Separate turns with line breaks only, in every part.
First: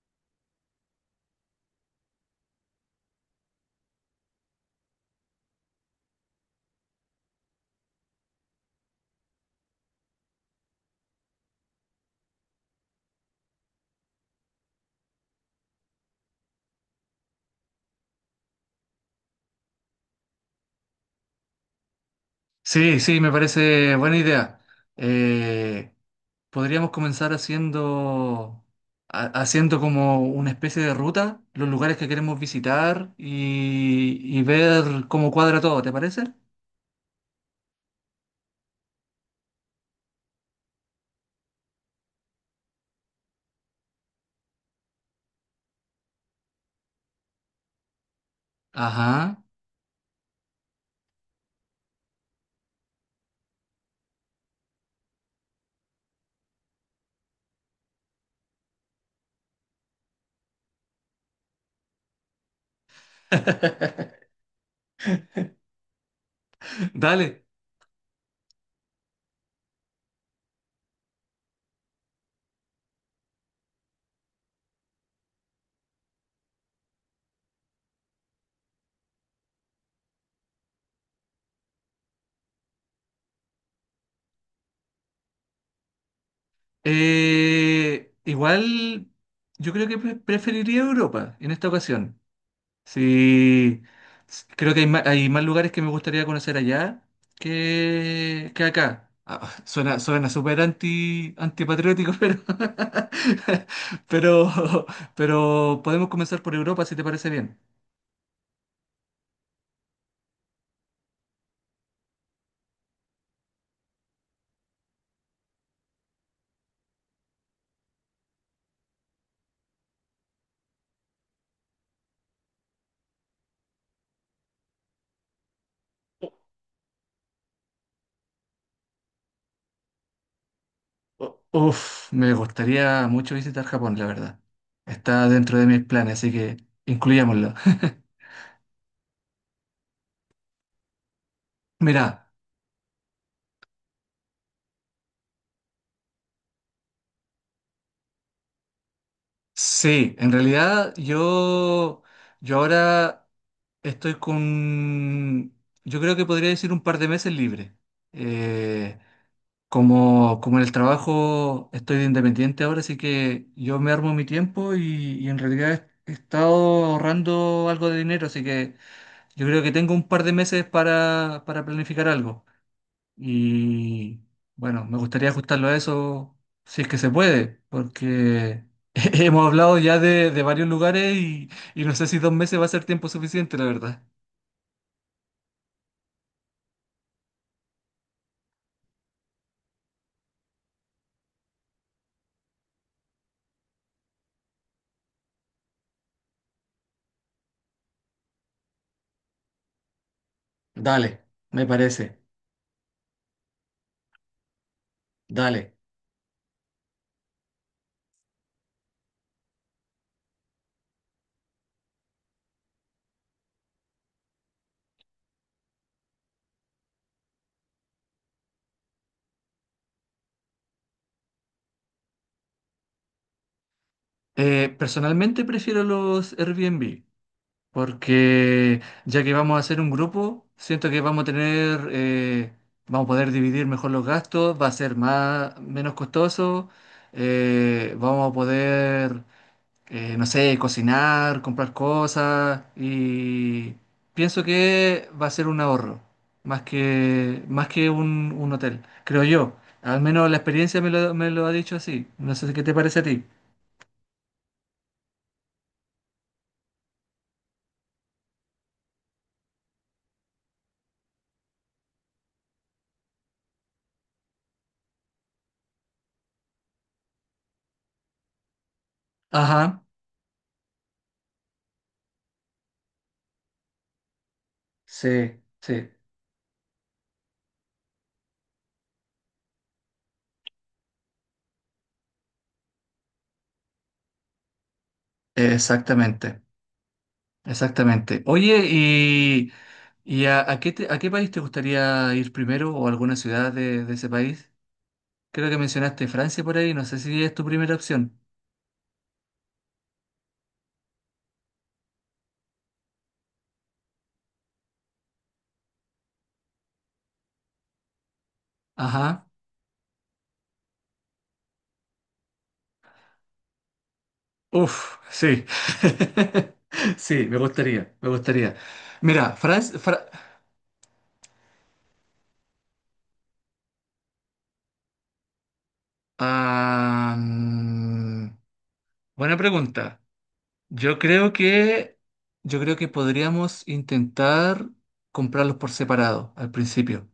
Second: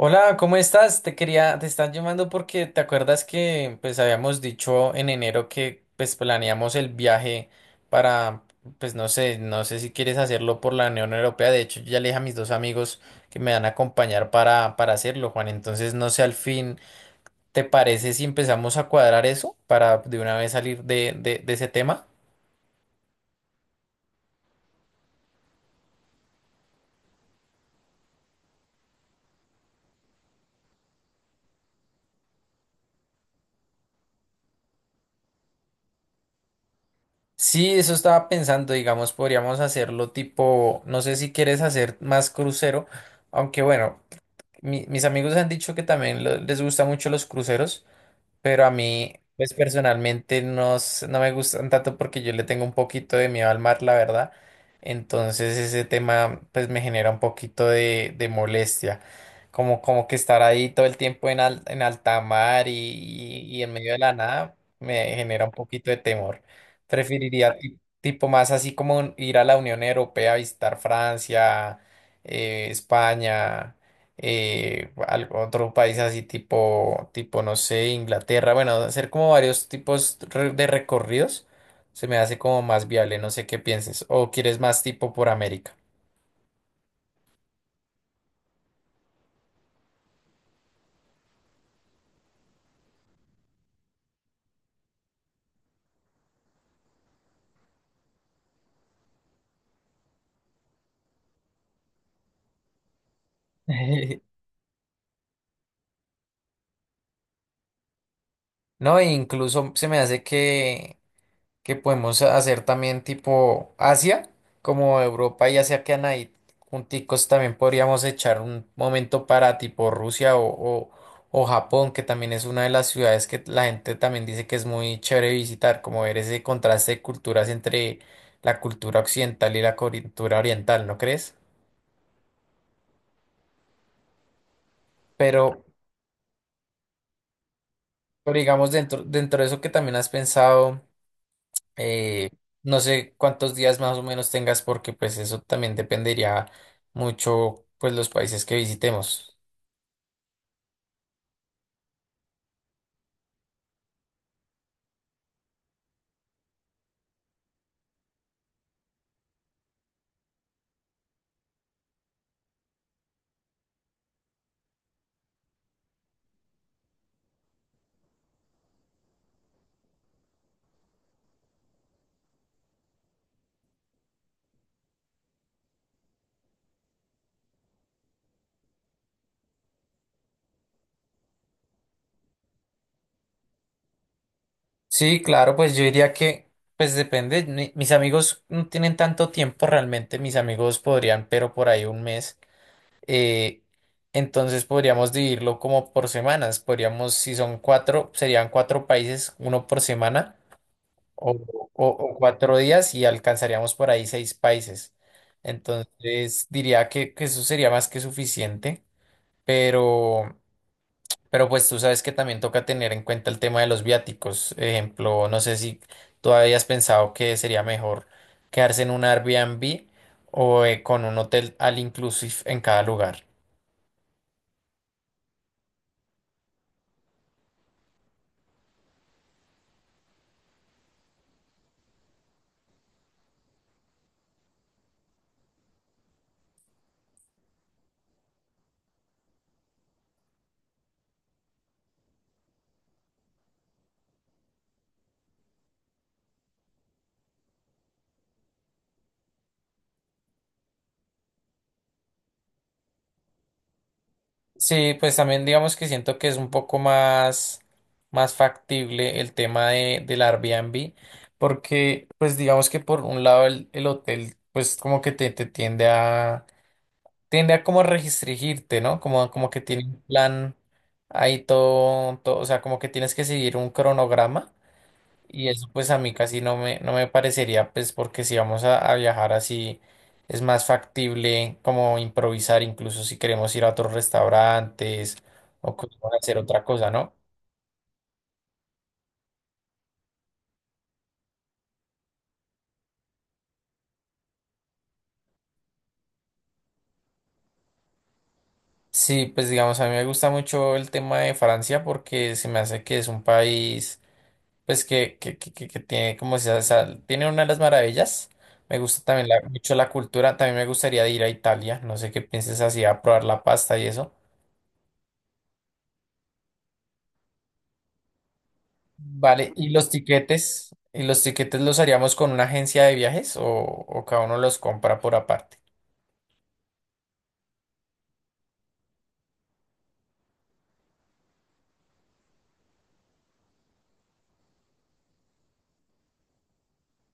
Hola, ¿cómo estás? Te están llamando porque te acuerdas que pues habíamos dicho en enero que pues planeamos el viaje para, pues no sé, no sé si quieres hacerlo por la Unión Europea. De hecho, yo ya le dije a mis dos amigos que me van a acompañar para hacerlo, Juan. Entonces, no sé, al fin, ¿te parece si empezamos a cuadrar eso para de una vez salir de ese tema?
Sí, sí, me parece buena idea. Eh, Podríamos comenzar haciendo, haciendo como una especie de ruta, los lugares que queremos visitar y ver cómo cuadra todo, ¿te parece?
Sí, eso estaba pensando, digamos, podríamos hacerlo tipo, no sé si quieres hacer más crucero, aunque bueno. Mis amigos han dicho que también les gustan mucho los cruceros, pero a mí,
Ajá.
pues personalmente no, no me gustan tanto porque yo le tengo un poquito de miedo al mar, la verdad. Entonces ese tema pues me genera un poquito de molestia. Como que estar ahí todo el tiempo en alta mar y en medio de la nada me genera un poquito de temor.
Dale.
Preferiría tipo más así como ir a la Unión Europea, visitar Francia, España, otro país así tipo, no sé, Inglaterra. Bueno, hacer como varios tipos de recorridos se me hace como más viable, no sé qué pienses. O quieres más tipo por América.
Igual yo creo que preferiría Europa en esta ocasión. Sí, creo que hay más lugares que me gustaría conocer allá que acá. Ah, ah, suena, suena súper anti, antipatriótico, pero, pero podemos comenzar por Europa si te parece bien.
No, e incluso se me hace que podemos hacer también tipo Asia, como Europa y Asia que ahí junticos también podríamos echar un momento para tipo Rusia o, o Japón, que también es una de las ciudades que la gente también dice que es muy chévere visitar, como ver ese contraste de culturas entre la cultura occidental y la cultura oriental, ¿no crees?
Uf, me gustaría mucho visitar Japón, la verdad. Está
Pero,
dentro de mis planes, así que incluyámoslo.
pero digamos dentro de eso que también has pensado.
Mira,
Eh, no sé cuántos días más o menos tengas porque pues eso también dependería mucho pues los países que visitemos.
sí, en realidad yo ahora. Estoy yo creo que podría decir un par de meses libre. Eh, Como, como en el trabajo estoy de independiente ahora, así que yo me armo mi tiempo y en realidad he estado ahorrando algo de dinero, así que yo creo que tengo un par de meses para planificar algo. Y bueno, me gustaría ajustarlo a eso si es que se puede, porque hemos hablado ya de varios lugares y no sé si 2 meses va a ser tiempo suficiente, la verdad.
Sí, claro, pues yo diría que pues depende. Mis amigos no tienen tanto tiempo realmente. Mis amigos podrían, pero por ahí un mes. Eh, entonces podríamos dividirlo como por semanas. Podríamos, si son cuatro, serían cuatro países, uno por semana.
Dale,
o,
me
o
parece,
cuatro días y alcanzaríamos por ahí seis países.
dale.
Entonces diría que eso sería más que suficiente, pero, pero pues tú sabes que también toca tener en cuenta el tema de los viáticos. Ejemplo, no sé si tú habías pensado que sería mejor quedarse en un Airbnb o con un hotel al inclusive en cada lugar.
Personalmente prefiero los Airbnb porque ya que vamos a hacer un grupo, siento que vamos a tener, vamos a poder dividir mejor los gastos, va a ser más, menos costoso, vamos a poder no sé, cocinar, comprar cosas y pienso que va a ser un ahorro, más que un hotel, creo yo. Al menos la experiencia me lo ha dicho así. No sé si, qué te parece a ti.
Sí, pues también digamos que siento que es un poco más, más factible el tema del Airbnb, porque pues digamos que por un lado el hotel pues como que te tiende a, tiende a como restringirte, ¿no? Como, como que
Ajá,
tiene un plan ahí todo, todo, o sea, como que tienes que seguir un cronograma.
sí,
Y eso
sí,
pues a mí casi no me, no me parecería, pues porque si vamos a viajar así, es más factible como improvisar, incluso si queremos ir a otros restaurantes o queremos hacer
exactamente,
otra cosa, ¿no?
exactamente. Oye, y a a qué país te gustaría ir primero o alguna ciudad de ese país? Creo que mencionaste Francia por ahí, no sé si es tu primera opción.
Sí, pues digamos, a mí me gusta mucho el tema de Francia porque se me hace que es un país, pues que tiene como tiene una de las maravillas. Me gusta también
Ajá.
mucho la cultura, también me gustaría ir a Italia, no sé qué pienses así, a probar la pasta y eso.
Uf, sí. Sí, me gustaría, me gustaría. Mira,
Vale, ¿y los tiquetes? ¿Y los tiquetes los haríamos con una agencia de viajes o cada uno los compra por aparte?
Ah, buena pregunta. Yo creo que, yo creo que podríamos intentar comprarlos por separado al principio.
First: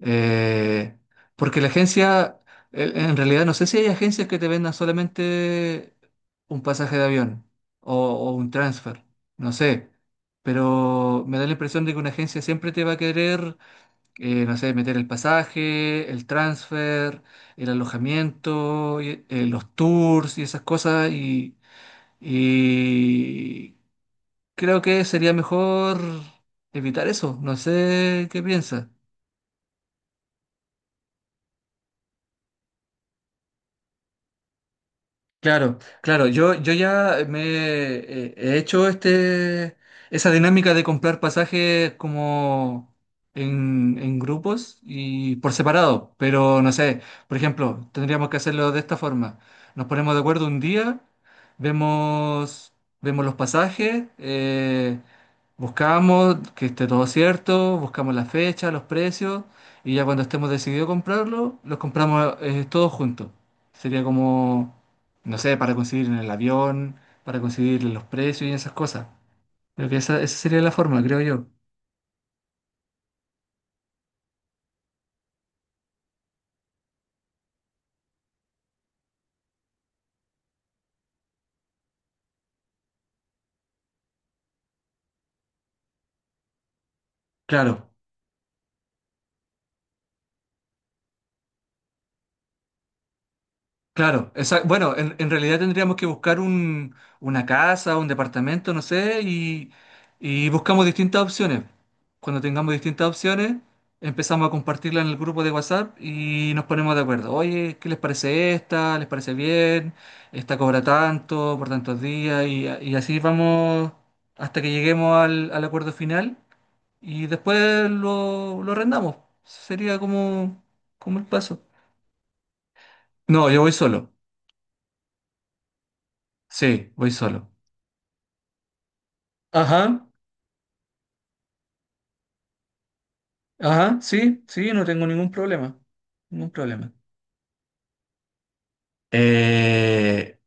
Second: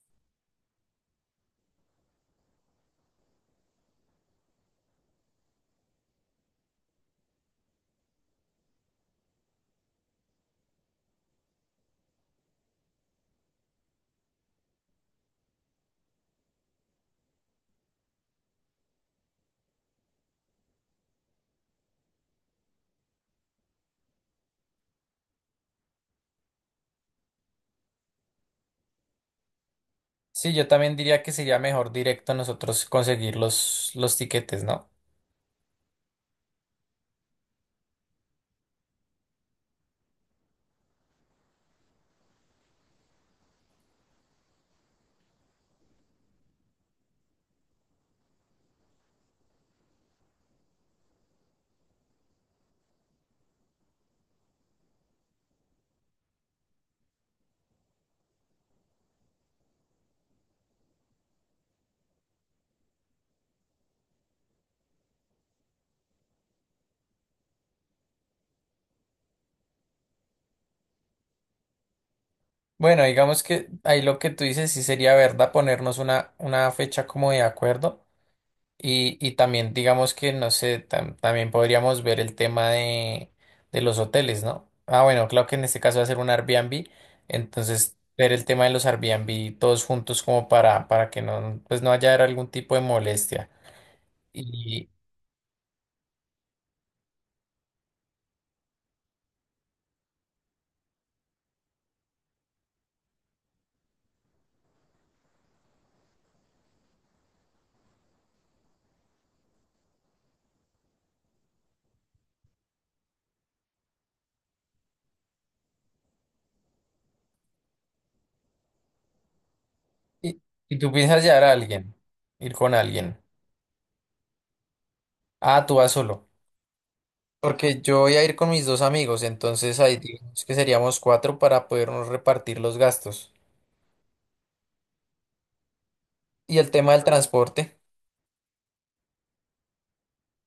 Eh, Porque la agencia, en realidad no sé si hay agencias que te vendan solamente un pasaje de avión o un transfer, no sé. Pero me da la impresión de que una agencia siempre te va a querer no sé, meter el pasaje, el transfer, el alojamiento, los tours y esas cosas. Y creo que sería mejor evitar eso. No sé qué piensas.
Sí, yo también diría que sería mejor directo nosotros conseguir los tiquetes, ¿no?
Claro, claro, yo ya me he hecho este, esa dinámica de comprar pasajes como en grupos y por separado, pero no sé, por ejemplo, tendríamos que hacerlo de esta forma. Nos ponemos de acuerdo un día, vemos, vemos los pasajes, buscamos que esté todo cierto, buscamos la fecha, los precios y ya cuando estemos decididos a comprarlo, los compramos todos juntos. Sería como no sé, para conseguir en el avión, para conseguir los precios y esas cosas. Creo que esa sería la forma, creo yo.
Bueno, digamos que ahí lo que tú dices sí sería verdad ponernos una fecha como de acuerdo. Y también, digamos que, no sé, también podríamos ver el tema de los hoteles, ¿no? Ah, bueno, claro que en este caso va a ser un Airbnb,
Claro,
entonces ver el tema de los Airbnb todos juntos como para que no, pues no haya algún tipo de molestia.
claro.
Y,
Bueno, en realidad tendríamos que buscar un, una casa, un departamento, no sé, y buscamos distintas opciones. Cuando tengamos distintas opciones, empezamos a compartirla en el grupo de WhatsApp y nos ponemos de acuerdo. Oye, ¿qué les parece esta? ¿Les parece bien? Esta cobra tanto por tantos días y así vamos hasta que lleguemos al al acuerdo final y después lo arrendamos. Sería
y,
como,
y tú
como
piensas
el
llevar a
paso.
alguien, ir con alguien.
No, yo voy solo.
Ah, tú vas solo.
Sí, voy solo.
Porque yo voy a ir con mis dos amigos, entonces ahí
Ajá,
digamos que seríamos cuatro para podernos repartir los gastos.
ajá, sí, sí, no tengo ningún problema. Ningún
Y el tema
problema.
del transporte.
Eh,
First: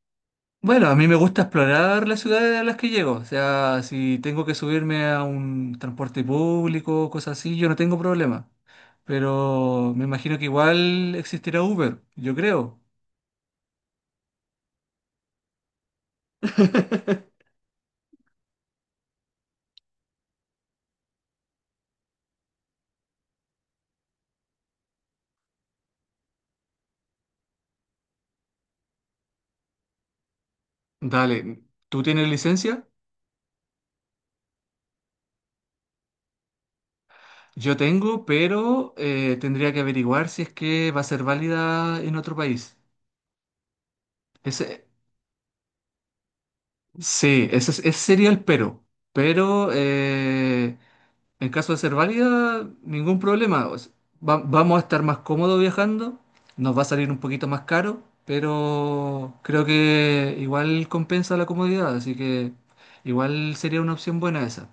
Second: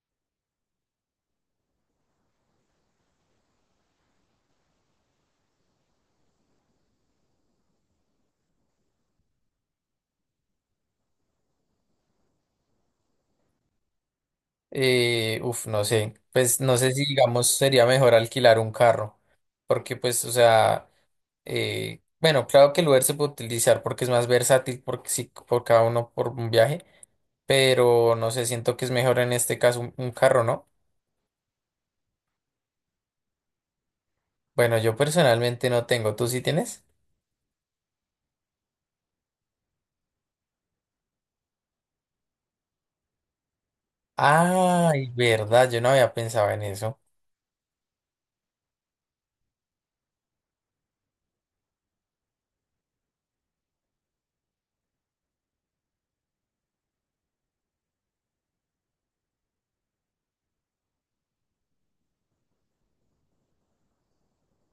bueno, a mí me gusta explorar las ciudades a las que llego. O sea, si tengo que subirme a un transporte público, cosas así, yo no tengo problema. Pero me imagino que igual existirá Uber, yo creo.
Uf, no sé, pues no sé si digamos sería mejor alquilar un carro, porque pues, o sea, bueno, claro que el Uber se puede utilizar porque es más versátil porque sí, por cada uno por un viaje, pero no sé, siento que es mejor en este caso un carro, ¿no?
Dale, ¿tú tienes licencia?
Bueno, yo personalmente no tengo, ¿tú sí tienes?
Yo tengo, pero tendría que averiguar si es que va a ser válida en otro país. Ese,
Ay, verdad, yo no había pensado en eso.
sí, ese, ese sería el pero. Pero en caso de ser válida, ningún problema. O sea, vamos a estar más cómodos viajando, nos va a salir un poquito más caro, pero creo que igual compensa la comodidad, así que igual sería una opción buena esa.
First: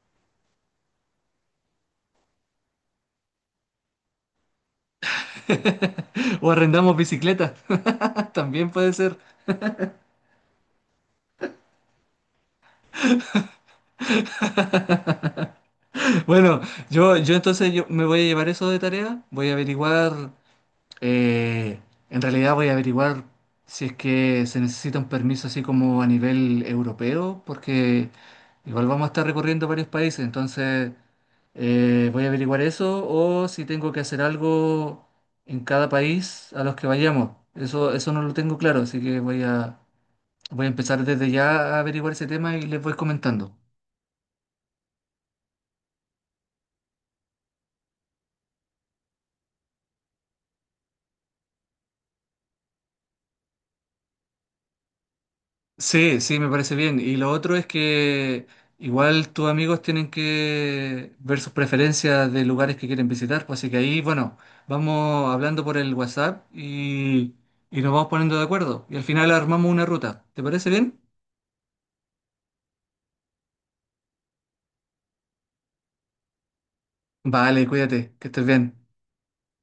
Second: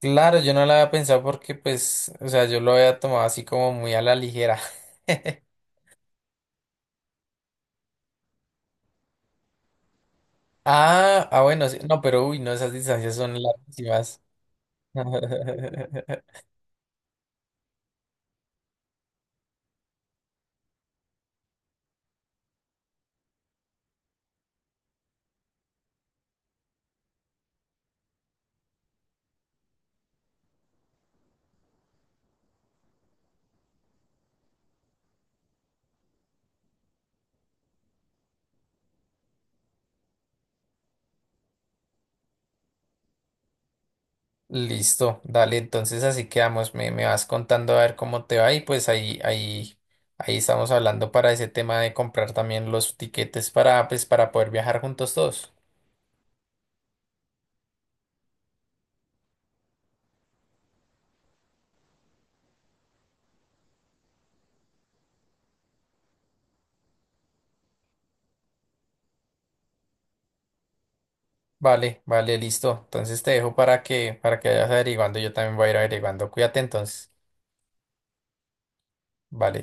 Claro, yo no lo había pensado porque pues, o sea, yo lo había tomado así como muy a la ligera.
O arrendamos bicicleta, también puede ser.
Ah, ah, bueno, sí. No, pero uy, no, esas distancias son larguísimas.
Bueno, yo entonces yo me voy a llevar eso de tarea, voy a averiguar, eh, en realidad voy a averiguar si es que se necesita un permiso así como a nivel europeo, porque igual vamos a estar recorriendo varios países, entonces voy a averiguar eso o si tengo que hacer algo en cada país a los que vayamos. Eso no lo tengo claro, así que voy a, voy a empezar desde ya a averiguar ese tema y les voy comentando.
Listo, dale, entonces así quedamos. Me vas contando a ver cómo te va y pues ahí estamos hablando para ese tema de comprar también los tiquetes para, pues, para poder viajar juntos todos.
Sí, sí, me parece bien. Y lo otro es que igual tus amigos tienen que ver sus preferencias de lugares que quieren visitar, pues así que ahí, bueno, vamos hablando por el WhatsApp y nos vamos poniendo de acuerdo. Y al final armamos una ruta. ¿Te parece bien?
Vale, vale, listo. Entonces te dejo para que vayas averiguando. Yo también voy a ir averiguando. Cuídate entonces.
Vale, cuídate, que estés bien.
Vale.